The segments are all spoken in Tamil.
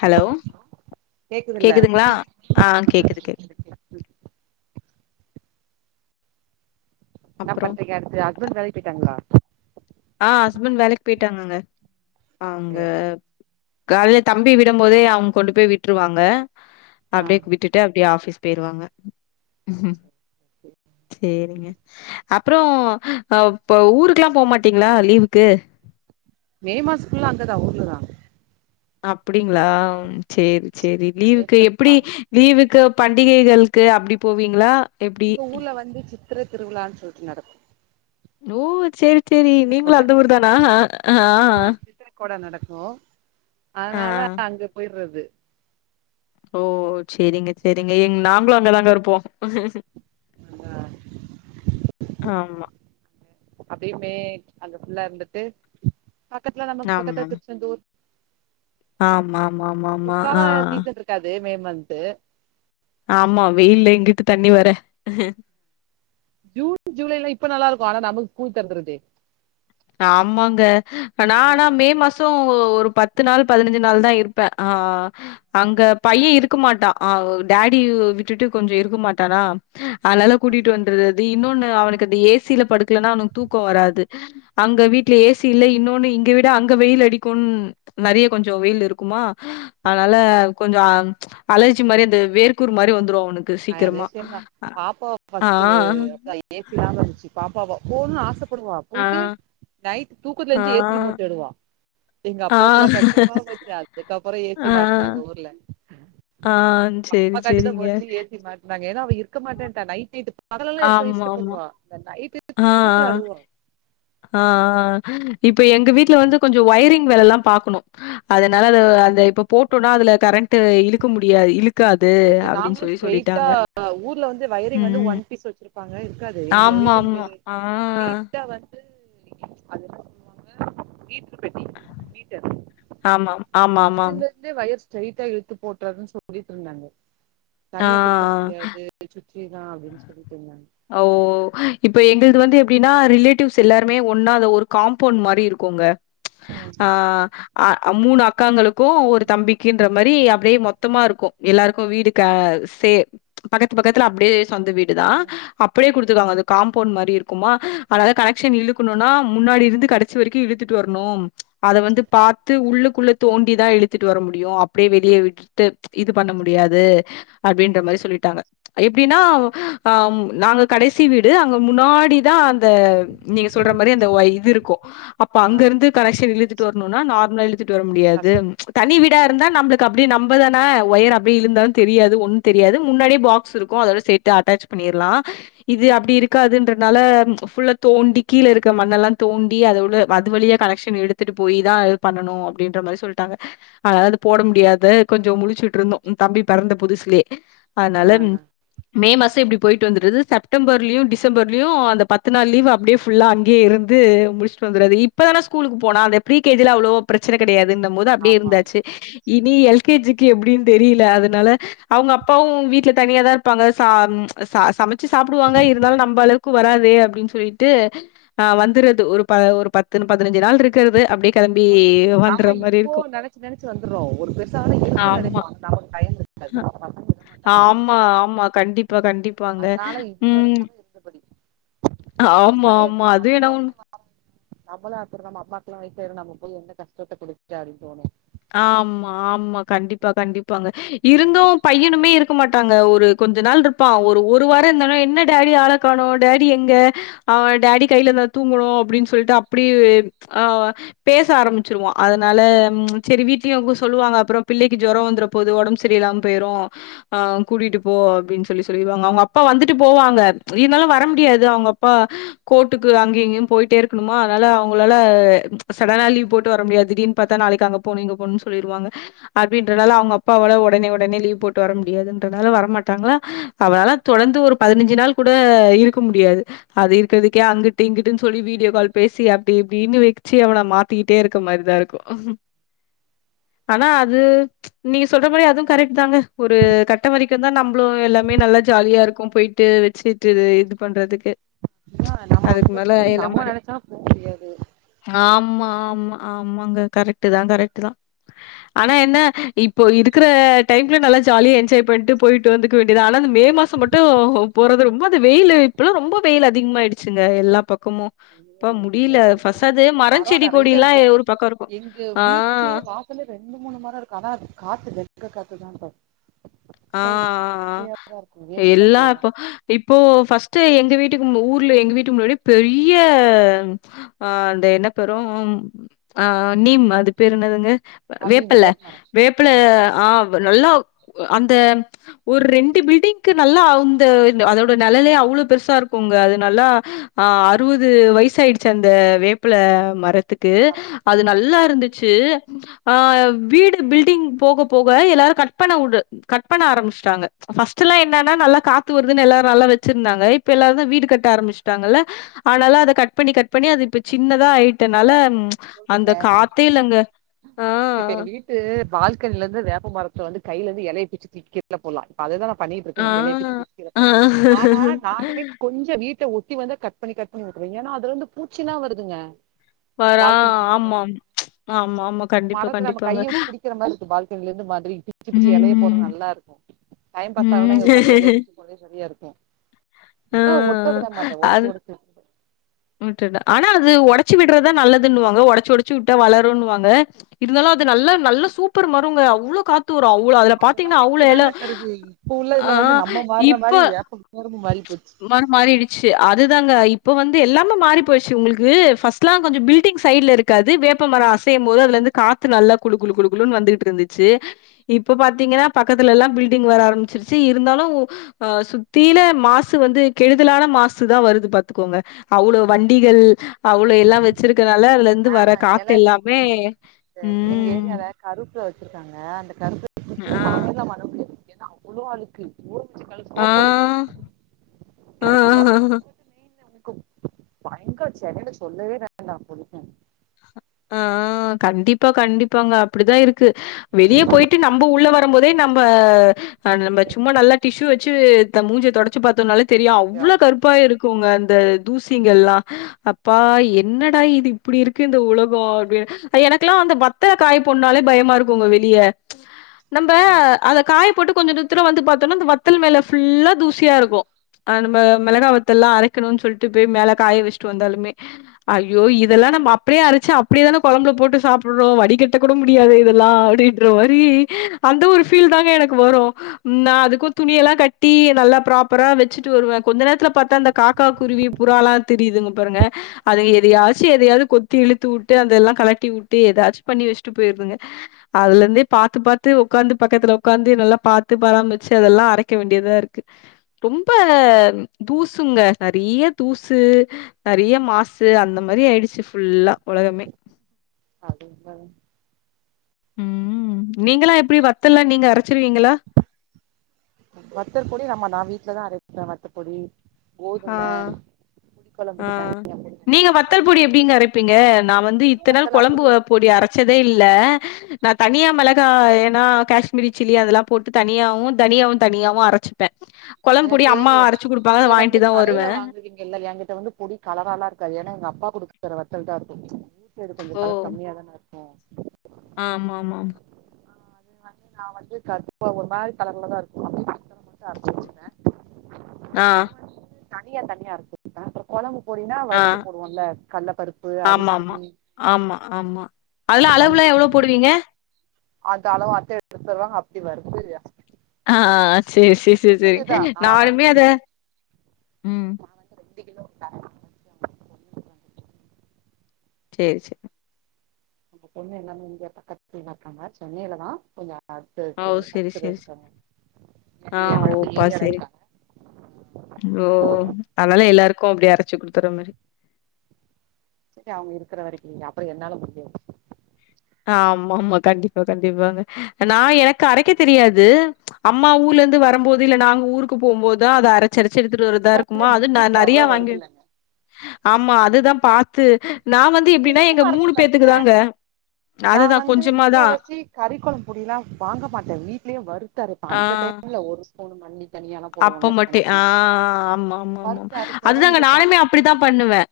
ஹலோ கேக்குதுல்ல கேக்குதுங்ளா ஆ கேக்குது கேக் நா அப்புறோ பத்திரிக்க அடுத்து ஹஸ்பண்ட் வேலை போய்ட்டாங்ளா ஆ ஹஸ்பண்ட் வேலைக் போய்ட்டாங்கங்க அங்க போயாச்சா கால்லே தம்பி விடும் போதே அவ்ங் கொண்டு போய் விட்ருவாங்க ஆ அப்டிக் விட்டுட்டு அப்டியே ஆஃபிஸ் பெய்ருவாங்க ச்சேரிங்க அப்றோ அப்ப ஊருக்லாம் போமாட் த்திங்ளா லீவுக்கு மே மாஸ் ஃபுல்லா அங்கதா ஊர்லதா அப்டிங்ளாம் ச்சேரி ச்சேரி லீவ்க்கு ஏப்ரல் பா எப்டி லீவுக்கு பண்டிகைகள்க்கு அப்டி போவீங்களா எப்டி எங்க ஊர்ல வந்து சித்திர திருவிழா சொல்ட்டு நடத் நூ ச்சரி ச்சரி நீங்ளு சித்திரக்கொட அந்த ஊர் தானா ஹ அஆ அ கொட நடக்கு ஆ அதனால அங்கு பொய்ர்றது ஓ ச்செரிங்க செரிங்க எங் நாங்ளு அங்கதாங்க இருப்போ ஆ ஆமா அப்பயமே அங்க ஃபுல்ல இருந்துட்டு பக்கத்துல நமக்கு பக்கத்து திருச்சந்தூர் ஆமா ஆமா ஆமா ஆமா ஆ இக்கது மே மந்து ஆமா வெயில்ல எங்குட்டு தண்ணி வர ஜூன் ஜூலைல இப்ப நல்லா இருக்கும் ஆனா நமக்கு ஸ்கூல் தொருந்துறது ஆமாங்க நான் ஆ ஆனா ஆ மே மா சோ ஒரு பத்து நாள் பதினஞ்சு நாள் தான் இருப்பேன் ஆ அங்க பையன் இருக்க மாட்டான் டேடி விட்டுட்டு கொஞ்ச இருக்க மாட்டானா அதனால கூட்டிகிட்டு வந்துறது இன்னொன்னு அவனுக்கு அந்த ஏசியில படுக்கலன்னா அவனுக்கு தூக்கம் வராது அங்க வீட்ல ஏசி இல்ல இன்னொன்னு இங்க விட அங்க வெயில் அடிக்குன் நெறைய கொஞ்ச வெயில் இருக்குமா அதனால கொஞ்ச அலர்ச்சி மாரி அந்த வேர்கூரு மாரி வந்துரும் அவனுக்கு அதே சீக்கிரமா. விஷயம் தான் பாப்பா ஆ, ஃபஸ்ட்டு ஏசி இல்லமா இருந்துச்சு பாப்பாவா போனு ன்னு ஆசப்படுவா ஆ, போய்ட்டு நைட் தூக்கத்துல ஆ, என்ச்சி ஏசி ரிமோட் தெடுவா எங்க ஆ, அப்பாவுக்குல்லா கஷ்டமா போச்சு அதுக்கப்பறம் ஏசி ஆ, மாட்டினாங்க ஊர்ல ஆ செரி பாப்பாக்காண்டி தா செரிங்க மோஸ்ட்லி ஏசி மாட்ரங் அவ இருக்க மாட்டேன்டா நைட் ட்டு பகல் எல்லா இருக்க இஷ்ட ஆமாமா. பண்ணுவ இந்த நைட் ஆ இப்ப எங்க வீட்ல வந்து கொஞ்ச ஒயரிங் வேல்லா பாக்கணு அதனால அத இப்ப போட்டோம்னா அதுல கரண்ட இழுக்க முடியாது இழு எங்க நாங்களும் ஸ்ரேய்ட்டா ஊர்ல வந்து வயரிங் வந்து ம். ஒன் பீஸ் வெச்சிருப் பாங்க இருக்காது எங்க வீட்டுக்கு ஆமாமா. ஆ, ஸ்ரேய்ட்ட வ ந்து அதா என்ன சொல்லுவாங்க வீட்டு மீடர் பெட்டி வீடர் ஆமாம். ஆமாமாம். அதுல தே வயர் ஸ்ரைட்டா எழுத்து போட்டுறதுன்னு சொல்லிட்டு இருந்தாங்க ஆ, தனிய குடுக்க முடியாது சுற்றிதான் அப்டின்னு சொல்லிட்டு இருங்காங்க ஓ இப்ப எங்கள்து வந்து எப்டின்னா ரிலேட்டிவ்ஸ் எல்லாருமே ஒன்னா அத ஒரு காம்பவுண்ட் மாரி இருக்கோங்க ஆ மூணு அக்காங்களு க்கு ஒரு தம்பிக்குன்ற மாரி அப்டியே மொத்தமா இருக்கும் எல்லாருக்கும் வீடு க சே பக்கத்து பக்கத்துல அப்டியே சொந்த வீடுதான் அப்டியே குடுத்துக்காங்க அது காம்பவுண்ட் மாரி இருக்குமா அதாவது கனெக்ஷன் இழுக்கணும்னா முன்னாடி இருந்து கடச் சி வரைக்கும் இழுத்துட்டு வரணும் அத வந்து பாத்து உள்ளுக்குள்ள தோண்டிதான் இழுத்துட்டு வர முடியும் அப்டியே வெளியே விட் டு இது பண்ண முடியாது அப்டின்ற மாரி சொல்லிட்டாங்க எப்டின்னா ஆ நாங்க கடசி வீடு அங்க முன்னாடிதான் அந்த நீங்க சொல்ற மாரி அந்த இது இருக்கும் அப்ப ஆ அங்க இருந்து கனெக்ஷன் இழுத்துட்டு வரணும்னா நார்மலா இழுத்துட்டு வர முடியாது கஷ்டம் தனி வீடா இருந்தா நம்பளுக்கு அப்டி நம்ப தானே ஒயர் அப்டி இழுந்தாலும் தெரியாது ஒன்னும் தெரியாது முன்னாடியே பாக்ஸ் இருக்கும் அதோட செட் டு அட்டாச் பண்ணிர்லா இது அப்டி இருக்காதுன்றனால ஃபுல்ல தோண்டி கீழே இருக்க மண்ணெல்லாம் தோண்டி அதோட அது வழிய கனெக்ஷன் எடுத்துட்டு போய் தான் இது பண்ணணு அப்டின்ற மாரி சொல்ட்டாங்க அதனால அது போட முடியாது கொஞ்ச முழச்சுட்டு இருந்தோம் தம்பி பெறந்த புதுசுலயே ஆ அதனால மே மாசம் இப்டி போயிட்டு வந்தருது செப்டம்பர்லயும் டிசம்பர்லயும் அந்த பத்து நாள் லீவ் அப்டியே ஃபுல்லா அங்கேய இருந்து முடிச்சிட்டு வந்துறது இப்பதானே ஸ்கூலுக்கு போனா அந்த ப்ரீ கே ஜி லா அவ்ளோ ப்ரெச்சன கடையாதுந்த மோது அப்டியே ஆமா ஆமா இருந்தாச்சு இனி எல் கே ஜிக்கு எப்டின்னு தெரியில அதனால அவுங்க அப்பாவும் வீட்ல தனியா தான் பாங்க சா ச சமைச்சு சாப்பிடுவாங்க இருந்தாலும் நம்ம அளவுக்கு க்கு வராதே அப்டின்னு சொல்லிட்டு அ வந்துறது ஒரு ப ஒரு பத்து பதினஞ்சு நாள் இருக்கு நம்ப இப்போ இருக்கு நெனச்சு நெனச்சு வந்துறோம் ஒரு பெருசான இருக்குன்னு ஆமா நனைப்போம் நாம டைம் இருக்காது நம்ம ஆமா ஆமா கண்டிப்பா கண்டிப்பாங்க அதனால இப்ப ம் இருந்தாலு இருந்தபடி ஆமா ஆமா அதேனவுன் நம்மளும் அப்டித்தான் அம்மாவுகெல்லாம் வயசாயிடும் நம்ம போய் என்ன கஷ்டத்த குடுத்துட்டு அப்டின்னு தோனும் ஆமா ஆமா கண்டிப்பா கண்டிப்பாங்க இருந்தும் பையனுமே இருக்க மாட் ட்டாங்க ஒரு கொஞ்ச நாள் இருப்பான் ஒரு ஒரு வாரம் இருந்தாலும் என்ன டேடி ஆள காணும் டேடி எங்க அவன் டேடி கையில தான் தூங்கணும் அப்டின்னு சொல்லிட்டு அப்படி ஆ பேச ஆரம்பிச்சிருவான் அதனால செரி வீட்லயையும் அப்டி சொல்லுவாங்க அப்புறோம் பிள்ளைக்கு ஜொரொம் வந்துற போது உடம்பு சரியில்லாம போயிடும் அ கூட்டிட்டு போ அப்டின்னு சொல்லி சொல்லிருவாங்க அவுங்க அப்பா வந்துட்டு போவாங்க இருந்தாலும் வர முடியாது அவுங்க அப்பா கோர்ட்டுக்கு அங்கேயும் இங்கேயும் போயிட்டே இருக்கணுமா அதனால அவுங்களால சடனா லீவ் போட்டு வர முடியாது திடீர்னு ப்பத்தா நாளைக்கு அங்க போணும் இங்க போணுன்னு சொல்லிருவாங்க அப்டின்றனால அவுங்க அப்பாவாள உடனே உடனே லீவ் போட்டு வர முடியாதுன்றனால வரமாட் டாங்களா அவனாலா தொடர்ந்து ஒரு பதினஞ்சு நாள் கூட இருக்க முடியாது அது இருக்குறதுக்கே அங்குட்டு இங்குட்டுன்னு சொல்லி வீடியோ கால் பேசி அப்படி இப்டின்னு வச்சு அவன மாத் த்திட்டே இருக்க மாரிதான் இருக்கும் அனா அது நீங்க சொல்ற மாரி அதுவும் கரெக்ட் தாங்க ஒரு கட்ட வரைக்கும் ந்தான் நம்பளும் எல்லாமே நல்லா ஜாலியா இருக்கும் போயிட்டு வெச்சுட்டு இது இது பண்றதுக்கு ஏன்னா நம்ம அதுக்கு மேல அதுக்கப்புறம் எல்லா நம்ப நனைச்சாளும் போ முடியாது ஆமா ஆமா ஆமாங்க கரெட் தான் கரெட் தான் ஆனா என்ன இப்போ இருக்குற டைம்ல நல்லா ஜாலியா என்ஜாய் பண்ணிட்டு போயிட்டு வந்துக்க வேண்டியதுதான் ஆனா இந்த மே மாசம் சோ மட்டும் போறது ரொம்ப அந்த வெயில்லு இப்பல்லாம் ரொம்ப வெயில் அதிகமாயிடுச்சுங்க எல்லா பக்கமும் ஐயோ அப்பா முடில ஏ கேக்குறீங்க பஸ்டாவது மரம் செடி கொடி எல்லாம் ஒரு பக்கோம் இருக்கும் யென் ஆ, வீட்லே வாசலே ரெண்டு மூணு மரம் இருக்கும் அனா அது காத்து வெக்க காத்துதான் பா ஆ ஆ சை வெக்கையாதா இருக்கு ஏ ஆ சி தா எல்லாம் போடுவோ இப்போ இப்போ ஃபர்ஸ்ட்டு எங்க வீட்டுக்கு மு ஊர்ல எங்க வீட்டுக்கு முன்னாடி பெரிய அ அந்த என்ன பெரும் அ நீம் அது அது பேரு என்னதுங்க ஐ மீன் வேப்பெல்ல வேப்ப மரோ வேப்பெல்ல ஆ நல்லா அந்த ஒரு ரெண்டு பில்டிங்க்கு நல்லா அ இந்த அதோட நெழலே அவ்வளோவு பெருசா இருக்கும்ங்க அது நல்லா ஆ அறுபது வயசு ஆயிடுச்சு அந்த வேப்பல மர த்துக்கு அது நல்லா இருந்துச்சு ஆ வீடு பில்டிங் போக போக எல்லாரும் கட் பண்ண வுடு கட் பண்ண ஆரம்புச்ட்டாங்க ஃப்ஸ்ட்டுலாம் என்னன்னா நல்லா காத்து வருதுன்னு எல்லாரும் நல்லா வச்சிருந்தாங்க இப்ப எல்லாரும் தான் வீடு கட்ட ஆரம்பிச்சுட்டாங்கல்ல அதனால அத கட் பண்ணி கட் பண்ணி அது இப்ப பெ சின்னதா நீங்க ஆயிட்டனால சொல்றீங்க அந்த காத்தே இல்லங்க ஆ இது பால்கனில இருந்து வேப்ப மரத்துல வந்து கையில இருந்து இலய பிச்சு திங்க இல போலாம் இப்ப அதுதான் பண்ணிட்டு ஆ இருக்கன் இலய பிச்சு ஆ போறா ஆனா நானுமே கொஞ்ச வீட்ட ஒட்டி வந்த கட் கட் பண்ணி கட் பண்ணி விட்ருவன் ஏன்னா அதுல வந்து பூச்சில்லா வருதுங்க வறா ஆமா அம் ஆமா ஆமா க இப்ப மடக்கர நம்ம கைய வச்சு பிடிக்கற மாரி இருக்கு பால்கனில இருந்து மாதிரி பிச்சு பிச்சு எலைய போடற ம் நல்லா இருக்கு டைம் பாஸ் ஆவுனா இங்க ஒக்காந்து எலைய ம் பிச்சு ஒரே செரியா இருக்கு ஆ ஒட்ட விட மாட்டே ஒடச்சு ஒடச்சு ம் செரி டா அனா அது ஒடச்சு விட்றதுதா நல்லதுன்னுவாங்க ஒடச்சு ஒடச்சு விட்டா வளருன்னுவாங்க இருந்தாலு அது நல்ல நல்ல சூப்பர் மருங்க அவ்ளோ காத் து வரு அவ்ளோ அதுல அதெல்லா பாத்திங்கன்னா வெக்க அவ்ளோ எல தாங்க தருது இப்ப உள்ள இதுல ஆ வந்து நம்ம மாறுற மாரி இப்ப வேப்ப கரும்பு மாறி போச்சு மரு மாறிடுச்சு அதுதாங்க இப்ப வந் து எல்லாமே மாறி போயிசு உங்களுக்கு ஃபஸ்ட்லா கொஞ்சோ பில்டிங் சைட்ல இருக்காது வேப்பமர அசையும்போது அதுல இருந்து காத்து நல்லா குளு குளு குளுன்னு வந்துட்ருந்துச்சு இப்ப பாத்திங்கன்னா பக்கத்துலலா பில்டிங் வர ஆரம்பிச்சிருச்சு இருந்தாலு அ சுத்தீலு மாசு வந்து கெடுதலான மாசுதா வருது பாத்துக்கோங்க அவ்ளோ வண்டிகள் அவ்ளோ எல்லா வெச்சிருக்கனால அதுல இருந்து ஆ வர எல காத்து எல்லாமே ம் கரூப்புல வச்சிருக்காங்க அந்த ஆ [inaudible] ஏன்னா அவ்ளோ அழுக்கு ஊற வச்சு கழு ஆ சோப் போடு கழுவுனு [inaudible] ஆ மெயின்னு உனக்கு பயங்கர [unintelligible] சொல்லவே வேண்டா [unintelligible] ஆ கண்டிப்பா கண்டிப்பாங்க அப்படிதா இருக்கு வெளிய போயிட்டு நம்ப உள்ள வரம்போதே நம்ப அது நம்ப சும்மா நல்லா டிஷ்யூ வெச்சு இத்த மூஞ்ச தொடச்சு பாத்தோன்னாலே தெரியு ஐயோ அவ்ளோ கருப்பா இருக் குங்க அந்த தூசிங்கல்லா அப்பா என்னடா இது இப்டி இருக்கு இந்த உல கோ அப்டின்னு எனக்கெல்லா அந்த வத்தல காய போடுனுன்னாலே பயமா இருக்குங்க வெளிய நம்ப ஆ அத காய போட்டு கொஞ்ச தூத்துல வந்து பாத்தொன்னா இந்த வத்தல் மேல ஃபுல்லா தூசியா இருக்கு அ நம்ப மெளகா வத்தல்லா அரைக்கணு சொல்ட்டு போய் மேல காய வெஸ்ட்டு வந்தாலுமே ஐயோ இதல்லா நம்ம அப்படே அரச்சா அப்படியே தான கொழம்புல போட்டு சாப்பட்றோ வடிகட்ட கூட முடியாது இதல்லா அப்டின்ற மாரி அந்த ஒரு ஃபீல் தாங்க எனக்கு வரு நா அதுக்கு துணியல்லா கட்டி நல்லா ப்ராப்பரா வெச்சுட்டு வருவ கொஞ்ச நேர த்துல பாத்தா இந்த காக்கா குருவி புறலா திரியிதுங்க பாருங்க அது எதயாச்சு எதயாது கொத் திழுத்தூட்டு அதல்லா கலட்டிவூட்டு எதாச்சு பண்ணி வெஸ்ட்டு போயிருதுங்க அதுல இருந்தே பாத்து பாத்து ஒக்காந்து பக்கத்துல ஒக்காந்து நல்லா பாத்து பராம்பரிச்சு அதல்லா அரைக்க வேண்டியதா இருக்கு ரொம்ப தூசுங்க நறைய தூசு நறைய மாசு அந்த மாரி ஆயிடுச்சு ஃபுல்லா உலகமே அது உண்மதா ம் நீங்களா எப்படி வத்தல்லா நீங்க அரச்சிருவீங்களா வத்தர் பொடி நம்ம நா வீட்லதா அரைக்கறே வத்த பொடி கோதும ஆ புளி ஆ குழம்புக்கு [inaudible] நீங்க வத்தல் பொடி எப்டிங்க அரப்பிங்க நா வந்து வெறு இத்தன் நாள் வத்தல் அப்படியே குழம்புவ இருக்கு. பொடி அர ச்சதே இல்ல நா தனியா மெளகா ஏன்னா கேஷ்மீரி சில்லி அதல்லா போட் டு தனியாவு தனியாவு தனியாவு அரச்சிப்பே கொழம்பு பொடி எனக்கு அம்மா அரச்சு குடுப்பாங்க அத நீங்க வந்து வாங்கிட்டு தா வருவே கடையில வாங்குவீங்கல்ல ஏங்கிட்ட வந்து பொடி கலராலா இருக்காது ஏன்னா எங்க அப்பா குடுக்கற வத்தல் தா இருக்கு [inaudible] [unintelligible] இது கொஞ்ச கலர் கம்மியாதான இருக்கு ஆம்மாம்மாம்மா ஆ அது வந்து நா வந்து க [inaudible] ஒரு மாரி கலர்லதா இருக்கு அப்படியே வத்தல் மட்டு அரஞ்சி [inaudible] அ ஆ தனியா தனியா இருக்கு தா அப்புறம் கொழம்பு பொடினா ஆ வறுத்து போடுவோம்ல கடல்ல பருப்பு ஆமாமா. அரிசி ஆமா ஆமா அதெல்லாம் அளவு எல்லாம் எவ்வளோ போடுவீங்க அது அளவு அத்த எடுத்து தருவாங்க அப்டி வருத்து அ ஆ செரி செர் செர் செரி நா நானுமே அத உம் மாவு வந்து ரெண்டு கிலோ அரைப்பாங்க செரி செ அவுங்க பொண்ணு எல்லாமே இங்க பக்கத்துல தா இருக்காங்க சென்னையிலதா கொஞ்ச ஓ! [inaudible] சரி, பத்து பேர் சரி, சரி. இருக்காங்க ஆ ஏ அடுத்து ஓப்பா ஏரியாவ்ல சரி. இருக்காங்க ஓ அதனால அவங்க எல்லாருக்கும் அப்டி அரச்சு குடுத்துற மாரி செரி அவுங்க இருக்கிற வரைக்கு அப்புறம் என்னால முடிஞ்ச [inaudible] ஆமா ஆமா கண்டிப்பா கண்டிப்பாங்க நா எனக் அரைக்க தெரியாது அம்மா ஊர்ல இருந்து வரும்போது இல்ல நாங்க ஊருக்கு போகும் போதான் அது அர ச்சு அரச்சு எடுத்துட்டு வருதா இப்ப என்ன இருக்குமா அது ந யூடியூப்ல நறையா அவ்வளவு வருது வாங்கி இல்லைங்க ஆமா அதுதான் பாத்து நா வந்து எப்டின்னா எங்க மூனு பேத்துக்கு தாங்க நா அதுதான் வந்து கொஞ்சமா முக்கா தான். வாசி கறிக் கொழம்பு பொடி எல்லாம் வாங்க மாட்டேன் வீட்லயே வருறுத்தரைப்பன் அடுத்த ஆ. டைம்ல ஒரு ஸ்பூன் பண்ணி அப்ப மட்டும் ஆ ஆமா ஆமா ஆமா வறுத்து அரைச்சாதான் அதுதாங்க இங்க நானுமே சாப்பிடுவாங்க அப்டித்தான் பண்ணுவேன்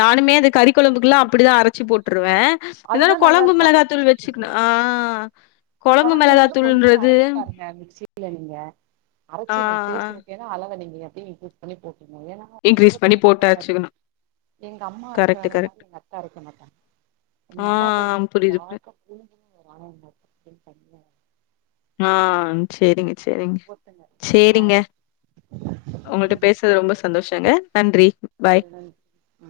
நானுமே அது கறி கொழம்புக்கு எல்லாம் அப்டிதான் அரச்சி போட்டுருவேன் இருந்தாலும் அதுதான் நல்லா கொழம்பு இருக்கு மிளகாத்தூள் வச்சுக்கணும் ஆ குழம்பு கெழம்புல வந்து கொஞ்சம் மிளகாத்தூள்ன்றது அரச்சு பாருங்க மிக்ஸி யில நீங்க அரச்சி ஆ உங்ளுக் டேஸ்ட் ஓகேன்னா அழவ நீங்க அப்டி இங்கிரிஸ் பண்ணி போட்டுருங்க ஏனா ஆ இன்கிரீஸ் பண்ணி ஒவ்வொத்தங்க போட்டு ஒவ்வொரு மாதி அரச்சுக்கணும். எங்க அம்மா அரைக்கிற கரெக்ட், மாதி கரெக்ட். எங்க அத்த அரைக்க மாட்டாங்க எங்க ஆ அம்மாக் கொஞ்சம் புரியுது, புரியுது. டார்க்கா குளு குளுன்னு வரும் எங்க அத்தைக்கு தண்ணியா வரும் ஆ செரிங்க செரிங்க ஒவ்வொருத்தங்க சேரிங்க ஒங்கள்ட்ட பேசுனது ரொம்ப சந்தோஷங்க நன்றி பாய் ஆ